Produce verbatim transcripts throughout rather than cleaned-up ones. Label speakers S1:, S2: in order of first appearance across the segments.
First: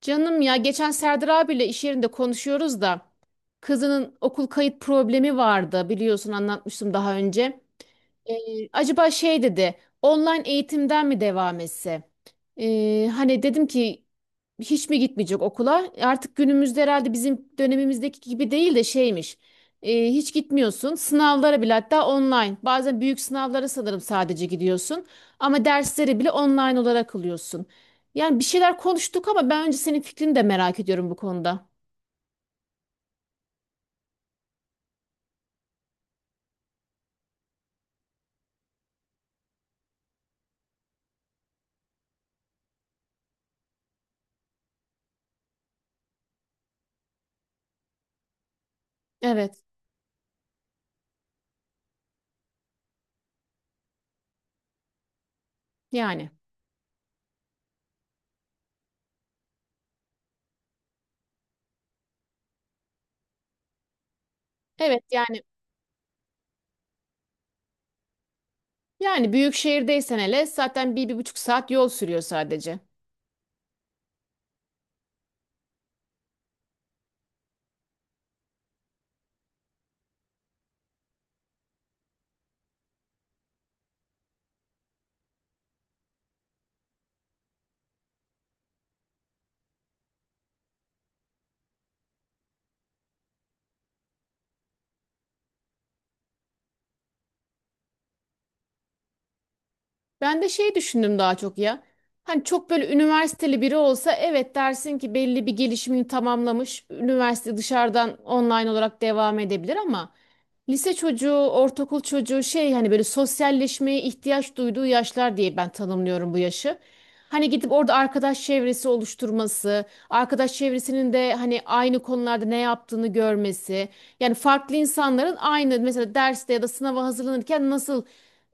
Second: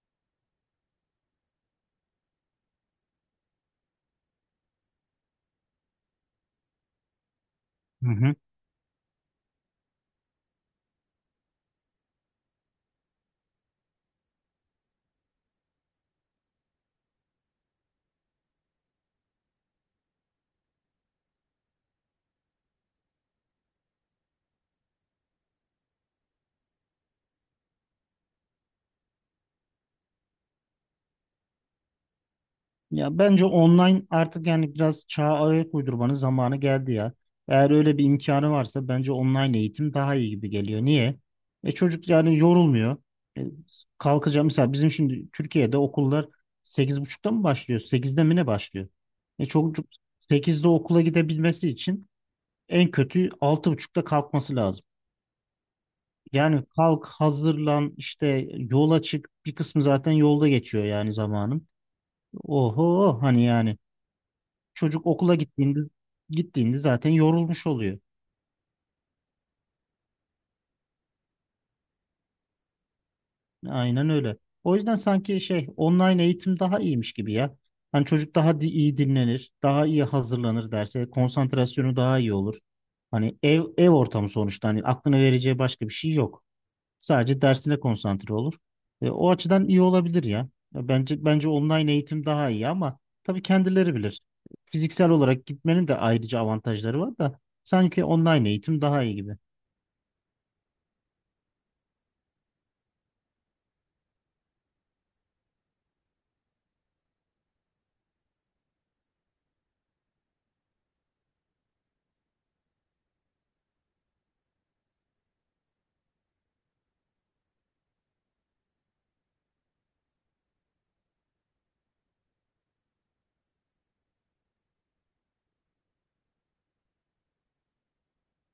S1: Canım ya geçen Serdar abiyle iş yerinde konuşuyoruz da kızının okul kayıt problemi vardı biliyorsun anlatmıştım daha önce.
S2: Hı hı.
S1: Ee, acaba şey dedi online eğitimden mi devam etse? Ee, hani dedim ki hiç mi gitmeyecek okula? Artık günümüzde herhalde bizim dönemimizdeki gibi değil de şeymiş. E, hiç gitmiyorsun. Sınavlara bile hatta online. Bazen büyük sınavlara sanırım sadece gidiyorsun. Ama dersleri bile online olarak alıyorsun. Yani bir şeyler konuştuk ama ben önce senin fikrini de merak ediyorum bu konuda.
S2: Ya bence online artık yani biraz çağa ayak uydurmanın zamanı geldi ya. Eğer öyle bir imkanı varsa bence online eğitim daha iyi gibi geliyor. Niye? E çocuk yani yorulmuyor. E, Kalkacağım mesela bizim şimdi Türkiye'de okullar sekiz buçukta mı başlıyor? Sekizde mi ne başlıyor? E
S1: Evet
S2: çocuk sekizde okula gidebilmesi için en kötü altı buçukta kalkması lazım.
S1: yani.
S2: Yani kalk, hazırlan, işte yola çık. Bir kısmı zaten yolda geçiyor yani zamanın. Oho hani yani.
S1: Evet
S2: Çocuk okula
S1: yani.
S2: gittiğinde gittiğinde zaten yorulmuş oluyor.
S1: Yani büyük şehirdeysen hele zaten bir, bir buçuk saat yol sürüyor sadece.
S2: Aynen öyle. O yüzden sanki şey online eğitim daha iyiymiş gibi ya. Hani çocuk daha di- iyi dinlenir, daha iyi hazırlanır derse, konsantrasyonu daha iyi olur. Hani ev ev ortamı sonuçta hani aklına vereceği başka bir şey yok. Sadece dersine konsantre olur. E, o açıdan iyi olabilir ya. Ya Bence bence online eğitim daha iyi ama tabii kendileri bilir. Fiziksel olarak gitmenin de ayrıca avantajları var da sanki online eğitim daha iyi gibi.
S1: Ben de şey düşündüm daha çok ya. Hani çok böyle üniversiteli biri olsa evet dersin ki belli bir gelişimini tamamlamış. Üniversite dışarıdan online olarak devam edebilir ama lise çocuğu, ortaokul çocuğu şey hani böyle sosyalleşmeye ihtiyaç duyduğu yaşlar diye ben tanımlıyorum bu yaşı. Hani gidip orada arkadaş çevresi oluşturması, arkadaş çevresinin de hani aynı konularda ne yaptığını görmesi. Yani farklı insanların aynı mesela derste ya da sınava hazırlanırken nasıl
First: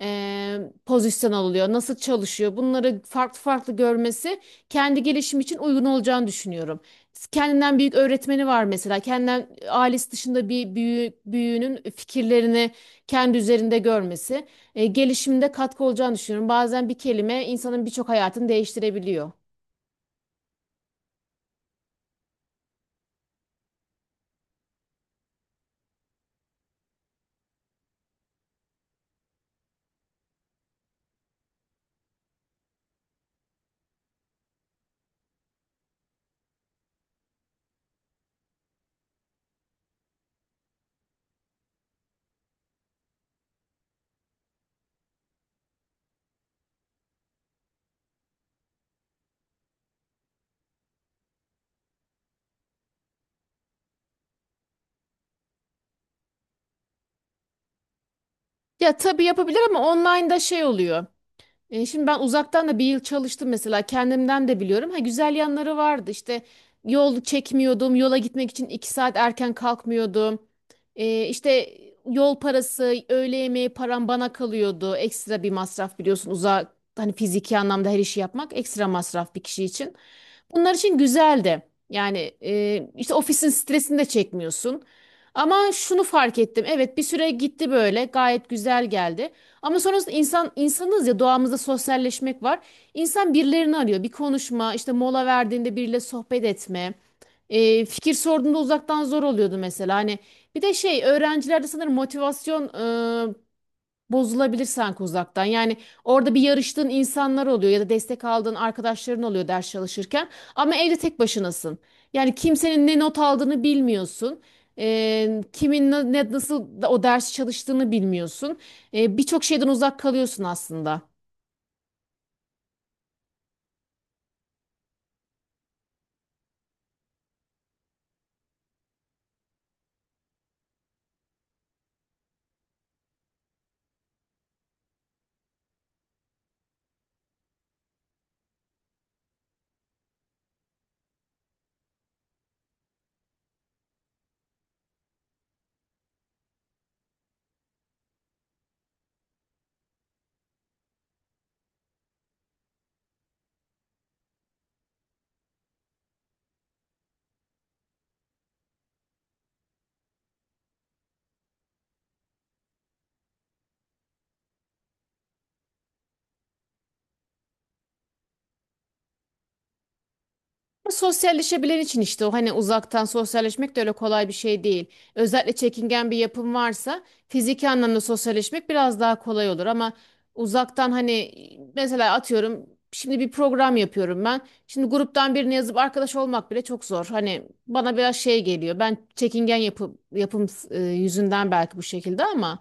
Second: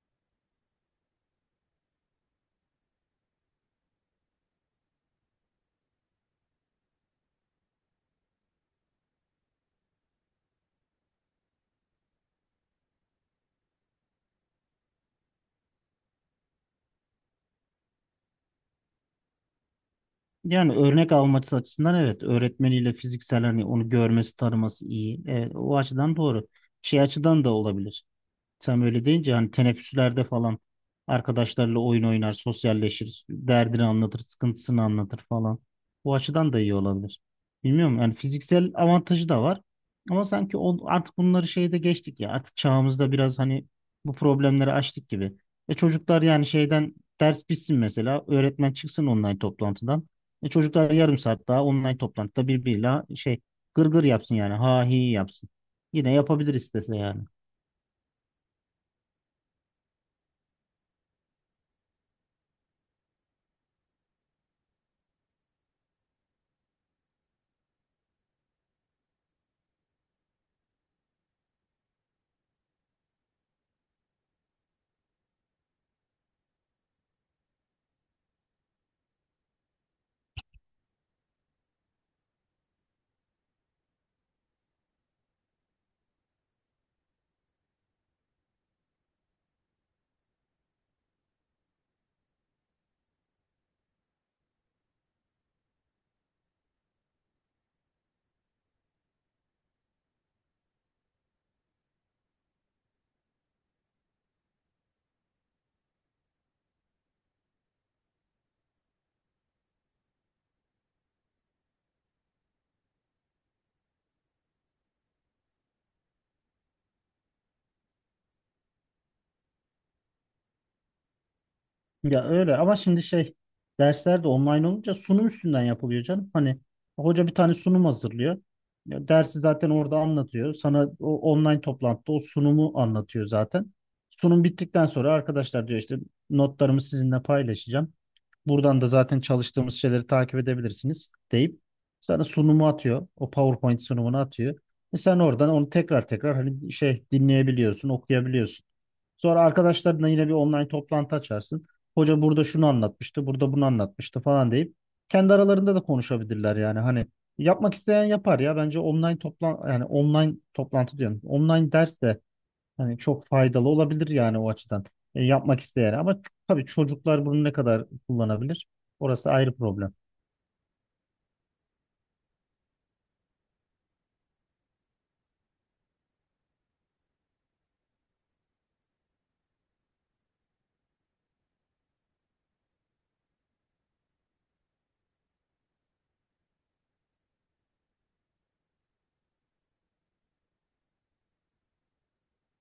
S1: eee, pozisyon alıyor, nasıl çalışıyor bunları farklı farklı görmesi kendi gelişim için uygun olacağını düşünüyorum. Kendinden büyük öğretmeni var mesela. Kendinden ailesi dışında bir büyü, büyüğünün fikirlerini kendi üzerinde görmesi e, gelişimde katkı olacağını düşünüyorum. Bazen bir kelime insanın birçok hayatını değiştirebiliyor.
S2: Yani örnek alması açısından evet öğretmeniyle fiziksel hani onu görmesi tanıması iyi. Evet, o açıdan doğru. Şey açıdan da olabilir. Sen böyle deyince hani teneffüslerde falan arkadaşlarla oyun oynar, sosyalleşir, derdini anlatır, sıkıntısını anlatır falan. Bu açıdan da iyi olabilir. Bilmiyorum yani fiziksel avantajı da var. Ama sanki o, artık bunları şeyde geçtik ya. Artık çağımızda biraz hani bu problemleri açtık gibi. E çocuklar yani şeyden ders bitsin mesela. Öğretmen çıksın online toplantıdan. E çocuklar yarım saat daha online toplantıda birbiriyle şey gırgır yapsın yani. Ha hi yapsın. Yine yapabilir istese yani.
S1: Ya tabii yapabilir ama online'da şey oluyor. E, şimdi ben uzaktan da bir yıl çalıştım mesela kendimden de biliyorum. Ha güzel yanları vardı işte yol çekmiyordum yola gitmek için iki saat erken kalkmıyordum. E, işte yol parası öğle yemeği param bana kalıyordu. Ekstra bir masraf biliyorsun uzak hani fiziki anlamda her işi yapmak ekstra masraf bir kişi için. Bunlar için güzeldi. Yani e, işte ofisin stresini de çekmiyorsun. Ama şunu fark ettim. Evet bir süre gitti böyle gayet güzel geldi. Ama sonrasında insan insanız ya doğamızda sosyalleşmek var. İnsan birilerini arıyor. Bir konuşma, işte mola verdiğinde biriyle sohbet etme. E, fikir sorduğunda uzaktan zor oluyordu mesela. Hani bir de şey öğrencilerde sanırım motivasyon ıı, bozulabilirsen sanki uzaktan. Yani orada bir yarıştığın insanlar oluyor ya da destek aldığın arkadaşların oluyor ders çalışırken. Ama evde tek başınasın. Yani kimsenin ne not aldığını bilmiyorsun. Ee, kimin na- ne, nasıl da- o dersi çalıştığını bilmiyorsun. Ee, birçok şeyden uzak kalıyorsun aslında.
S2: Ya öyle ama şimdi şey dersler de online olunca sunum üstünden yapılıyor canım. Hani hoca bir tane sunum hazırlıyor. Ya dersi zaten orada anlatıyor. Sana o online toplantıda o sunumu anlatıyor zaten. Sunum bittikten sonra arkadaşlar diyor işte notlarımı sizinle paylaşacağım. Buradan da zaten çalıştığımız şeyleri takip edebilirsiniz deyip sana sunumu atıyor. O PowerPoint sunumunu atıyor. Ve sen oradan onu tekrar tekrar hani şey dinleyebiliyorsun, okuyabiliyorsun. Sonra arkadaşlarınla yine bir online toplantı açarsın hoca burada şunu anlatmıştı, burada bunu anlatmıştı falan deyip kendi aralarında da konuşabilirler yani. Hani yapmak isteyen yapar ya. Bence online toplan yani online toplantı diyorum. Online ders de hani çok faydalı olabilir yani o açıdan. E, yapmak isteyen ama ç- tabii çocuklar bunu ne kadar kullanabilir? Orası ayrı problem.
S1: Sosyalleşebilen için işte o hani uzaktan sosyalleşmek de öyle kolay bir şey değil. Özellikle çekingen bir yapım varsa fiziki anlamda sosyalleşmek biraz daha kolay olur ama uzaktan hani mesela atıyorum şimdi bir program yapıyorum ben. Şimdi gruptan birine yazıp arkadaş olmak bile çok zor. Hani bana biraz şey geliyor. Ben çekingen yapı, yapım e, yüzünden belki bu şekilde ama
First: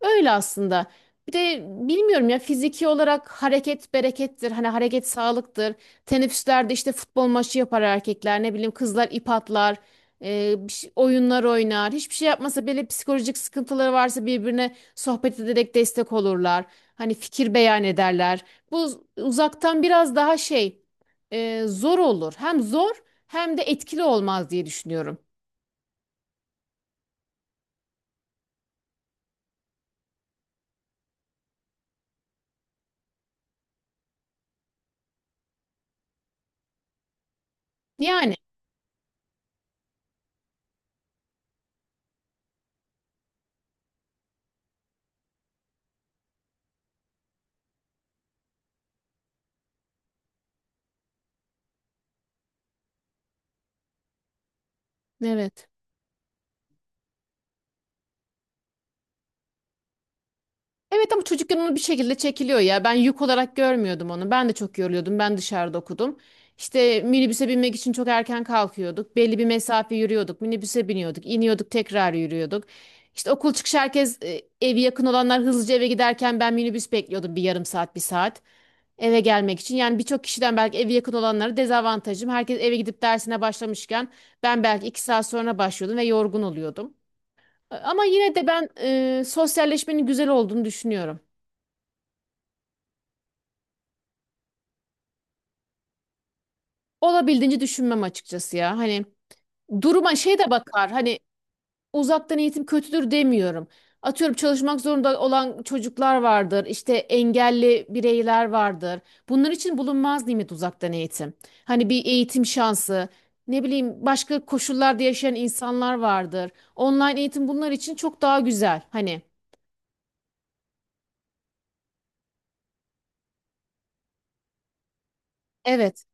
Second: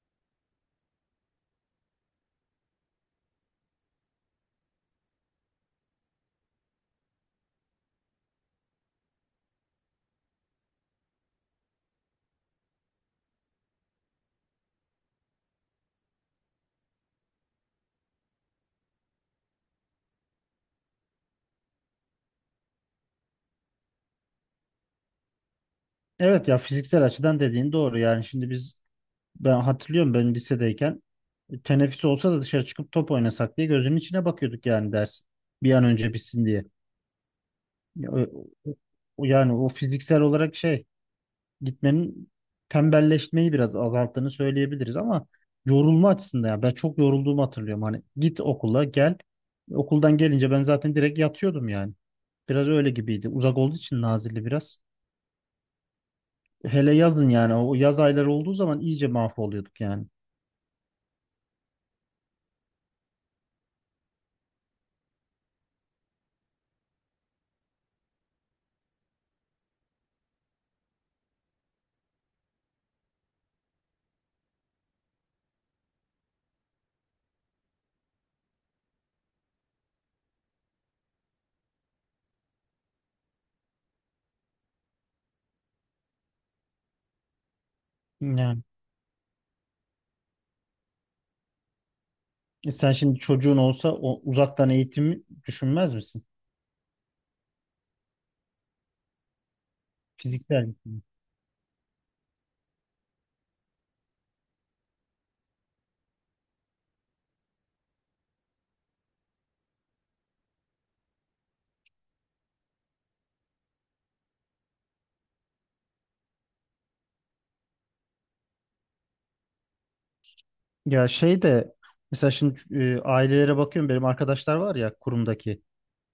S1: öyle aslında. Bir de bilmiyorum ya fiziki olarak hareket berekettir. Hani hareket sağlıktır. Teneffüslerde işte futbol maçı yapar erkekler, ne bileyim kızlar ip atlar, e, bir şey- oyunlar oynar. Hiçbir şey yapmasa bile psikolojik sıkıntıları varsa birbirine sohbet ederek destek olurlar. Hani fikir beyan ederler. Bu uzaktan biraz daha şey e, zor olur. Hem zor hem de etkili olmaz diye düşünüyorum.
S2: Evet ya fiziksel açıdan dediğin doğru. Yani şimdi biz Ben hatırlıyorum ben lisedeyken teneffüs olsa da dışarı çıkıp top oynasak diye gözümün içine bakıyorduk yani ders bir an önce bitsin diye. Ya,
S1: Yani
S2: o- o- Yani o fiziksel olarak şey gitmenin tembelleşmeyi biraz azalttığını söyleyebiliriz ama yorulma açısından ya ben çok yorulduğumu hatırlıyorum. Hani git okula gel okuldan gelince ben zaten direkt yatıyordum yani. Biraz öyle gibiydi. Uzak olduğu için Nazilli biraz.
S1: evet.
S2: Hele yazın yani o yaz ayları olduğu zaman iyice mahvoluyorduk yani.
S1: Evet ama çocukken onu bir şekilde çekiliyor ya. Ben yük olarak görmüyordum onu. Ben de çok yoruluyordum. Ben dışarıda okudum. İşte minibüse binmek için çok erken kalkıyorduk. Belli bir mesafe yürüyorduk. Minibüse biniyorduk. İniyorduk tekrar yürüyorduk. İşte okul çıkışı herkes e, evi yakın olanlar hızlıca eve giderken ben minibüs bekliyordum bir yarım saat bir saat eve gelmek için. Yani birçok kişiden belki evi yakın olanlara dezavantajım. Herkes eve gidip dersine başlamışken ben belki iki saat sonra başlıyordum ve yorgun oluyordum. Ama yine de
S2: Yani
S1: ben e, sosyalleşmenin güzel olduğunu düşünüyorum.
S2: e, Sen şimdi çocuğun olsa o uzaktan eğitimi düşünmez misin?
S1: Olabildiğince düşünmem açıkçası ya. Hani duruma şey de
S2: Fiziksel.
S1: bakar. Hani uzaktan eğitim kötüdür demiyorum. Atıyorum çalışmak zorunda olan çocuklar vardır. İşte engelli bireyler vardır. Bunlar için bulunmaz nimet uzaktan eğitim. Hani bir eğitim şansı, ne bileyim başka koşullarda yaşayan insanlar vardır. Online eğitim bunlar için çok daha güzel. Hani
S2: Ya şey de Mesela şimdi e, ailelere bakıyorum benim arkadaşlar var ya kurumdaki.
S1: evet.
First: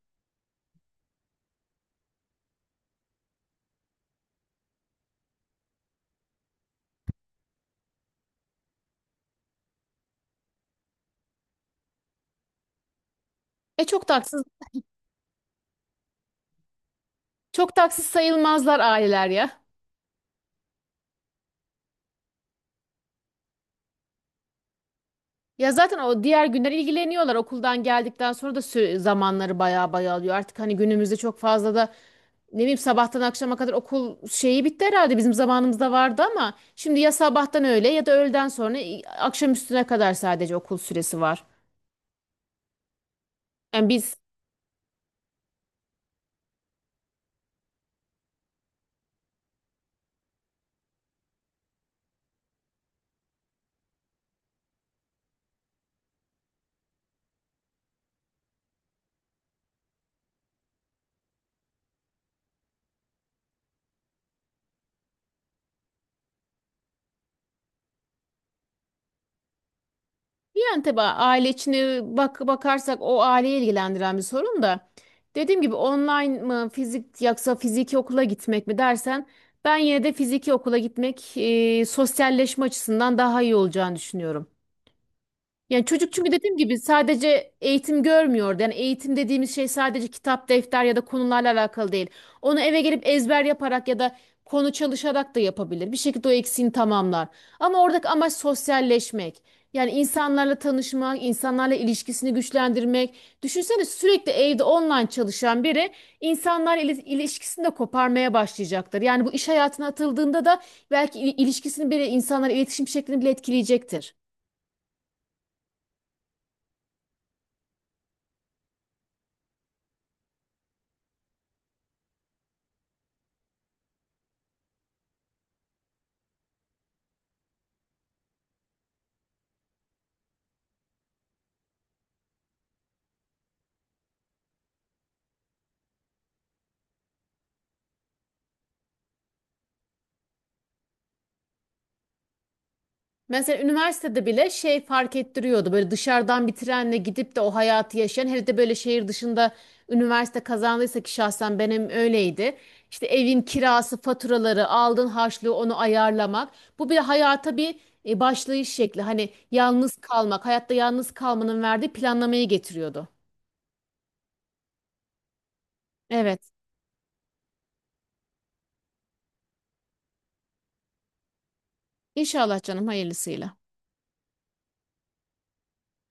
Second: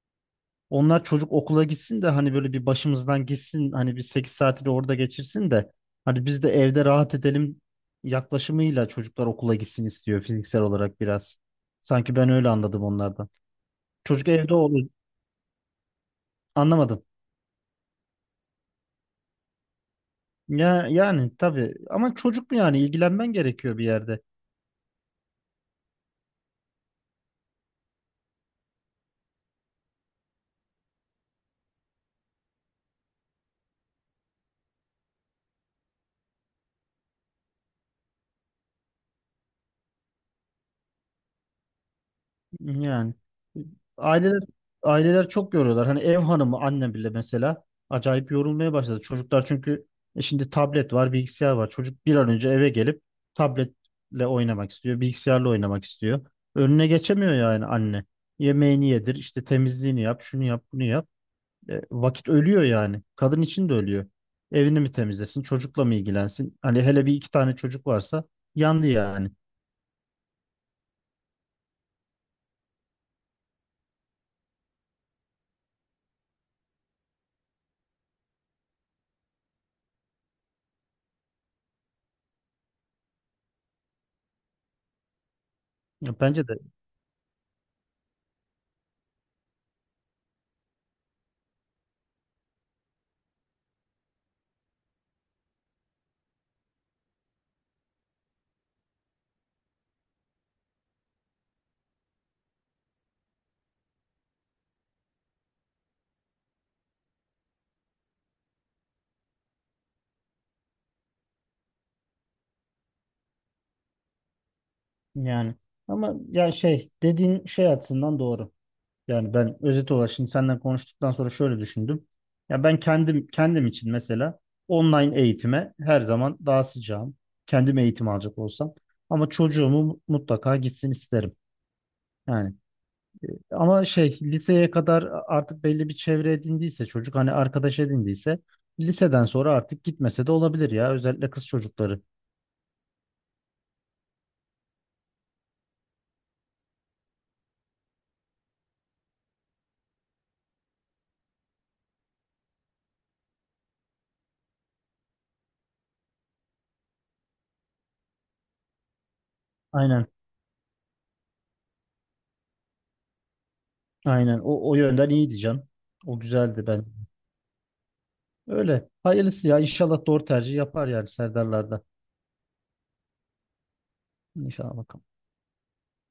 S2: Onlar çocuk okula gitsin de hani böyle bir başımızdan gitsin hani bir sekiz saati de orada geçirsin de hani biz de evde rahat edelim yaklaşımıyla çocuklar okula gitsin istiyor fiziksel olarak biraz. Sanki ben öyle anladım onlardan.
S1: E çok
S2: Çocuk
S1: taksız
S2: evde olur anlamadım.
S1: Çok taksız sayılmazlar aileler ya.
S2: Ya yani tabii ama çocuk mu yani ilgilenmen gerekiyor bir yerde.
S1: Ya zaten o diğer günler ilgileniyorlar. Okuldan geldikten sonra da sü- zamanları baya baya alıyor. Artık hani günümüzde çok fazla da ne bileyim sabahtan akşama kadar okul şeyi bitti herhalde. Bizim zamanımızda vardı ama şimdi ya sabahtan öğle ya da öğleden sonra i- akşam üstüne kadar sadece okul süresi var.
S2: Yani
S1: Yani biz
S2: aileler aileler çok yoruyorlar. Hani ev hanımı annem bile mesela acayip yorulmaya başladı. Çocuklar çünkü e, şimdi tablet var, bilgisayar var. Çocuk bir an önce eve gelip tabletle oynamak istiyor, bilgisayarla oynamak istiyor. Önüne geçemiyor yani anne. Yemeğini yedir, işte temizliğini yap, şunu yap, bunu yap. E, vakit ölüyor yani. Kadın için de ölüyor. Evini mi temizlesin, çocukla mı ilgilensin? Hani hele bir iki tane çocuk varsa yandı yani.
S1: Yani tabii aile içine bak bakarsak o aileyi ilgilendiren bir sorun da. Dediğim gibi online mı fizik yoksa fiziki okula gitmek mi dersen ben yine de fiziki okula gitmek e, sosyalleşme açısından daha iyi olacağını düşünüyorum. Yani çocuk
S2: Ya
S1: çünkü
S2: bence de
S1: dediğim gibi sadece eğitim görmüyordu. Yani eğitim dediğimiz şey sadece kitap, defter ya da konularla alakalı değil. Onu eve gelip ezber yaparak ya da konu çalışarak da yapabilir. Bir şekilde o eksiğini tamamlar. Ama oradaki amaç sosyalleşmek. Yani insanlarla tanışmak, insanlarla ilişkisini güçlendirmek. Düşünsene sürekli evde online çalışan biri insanlarla ili- ilişkisini de koparmaya başlayacaktır. Yani bu iş hayatına atıldığında da belki il- ilişkisini bile insanlarla iletişim şeklini bile etkileyecektir.
S2: yani ama ya şey dediğin şey açısından doğru. Yani ben özet olarak şimdi senden konuştuktan sonra şöyle düşündüm. Ya ben kendim kendim için mesela online eğitime her zaman daha sıcağım. Kendim eğitim alacak olsam. Ama çocuğumu mutlaka gitsin isterim. Yani Ama şey liseye kadar artık belli bir çevre edindiyse çocuk hani arkadaş edindiyse liseden sonra artık gitmese de olabilir ya özellikle kız çocukları.
S1: Mesela üniversitede bile şey fark ettiriyordu. Böyle dışarıdan bir trenle gidip de o hayatı yaşayan, hele de böyle şehir dışında üniversite kazandıysa ki şahsen benim öyleydi. İşte evin kirası, faturaları, aldığın harçlığı onu ayarlamak. Bu bir hayata bir e, başlayış şekli. Hani yalnız
S2: Aynen.
S1: kalmak, hayatta yalnız kalmanın verdiği planlamayı getiriyordu.
S2: Aynen. O, o yönden iyi diyeceğim. O
S1: Evet.
S2: güzeldi ben. Öyle. Hayırlısı ya. İnşallah doğru tercih yapar yani Serdarlar'da.
S1: İnşallah canım hayırlısıyla.
S2: İnşallah bakalım.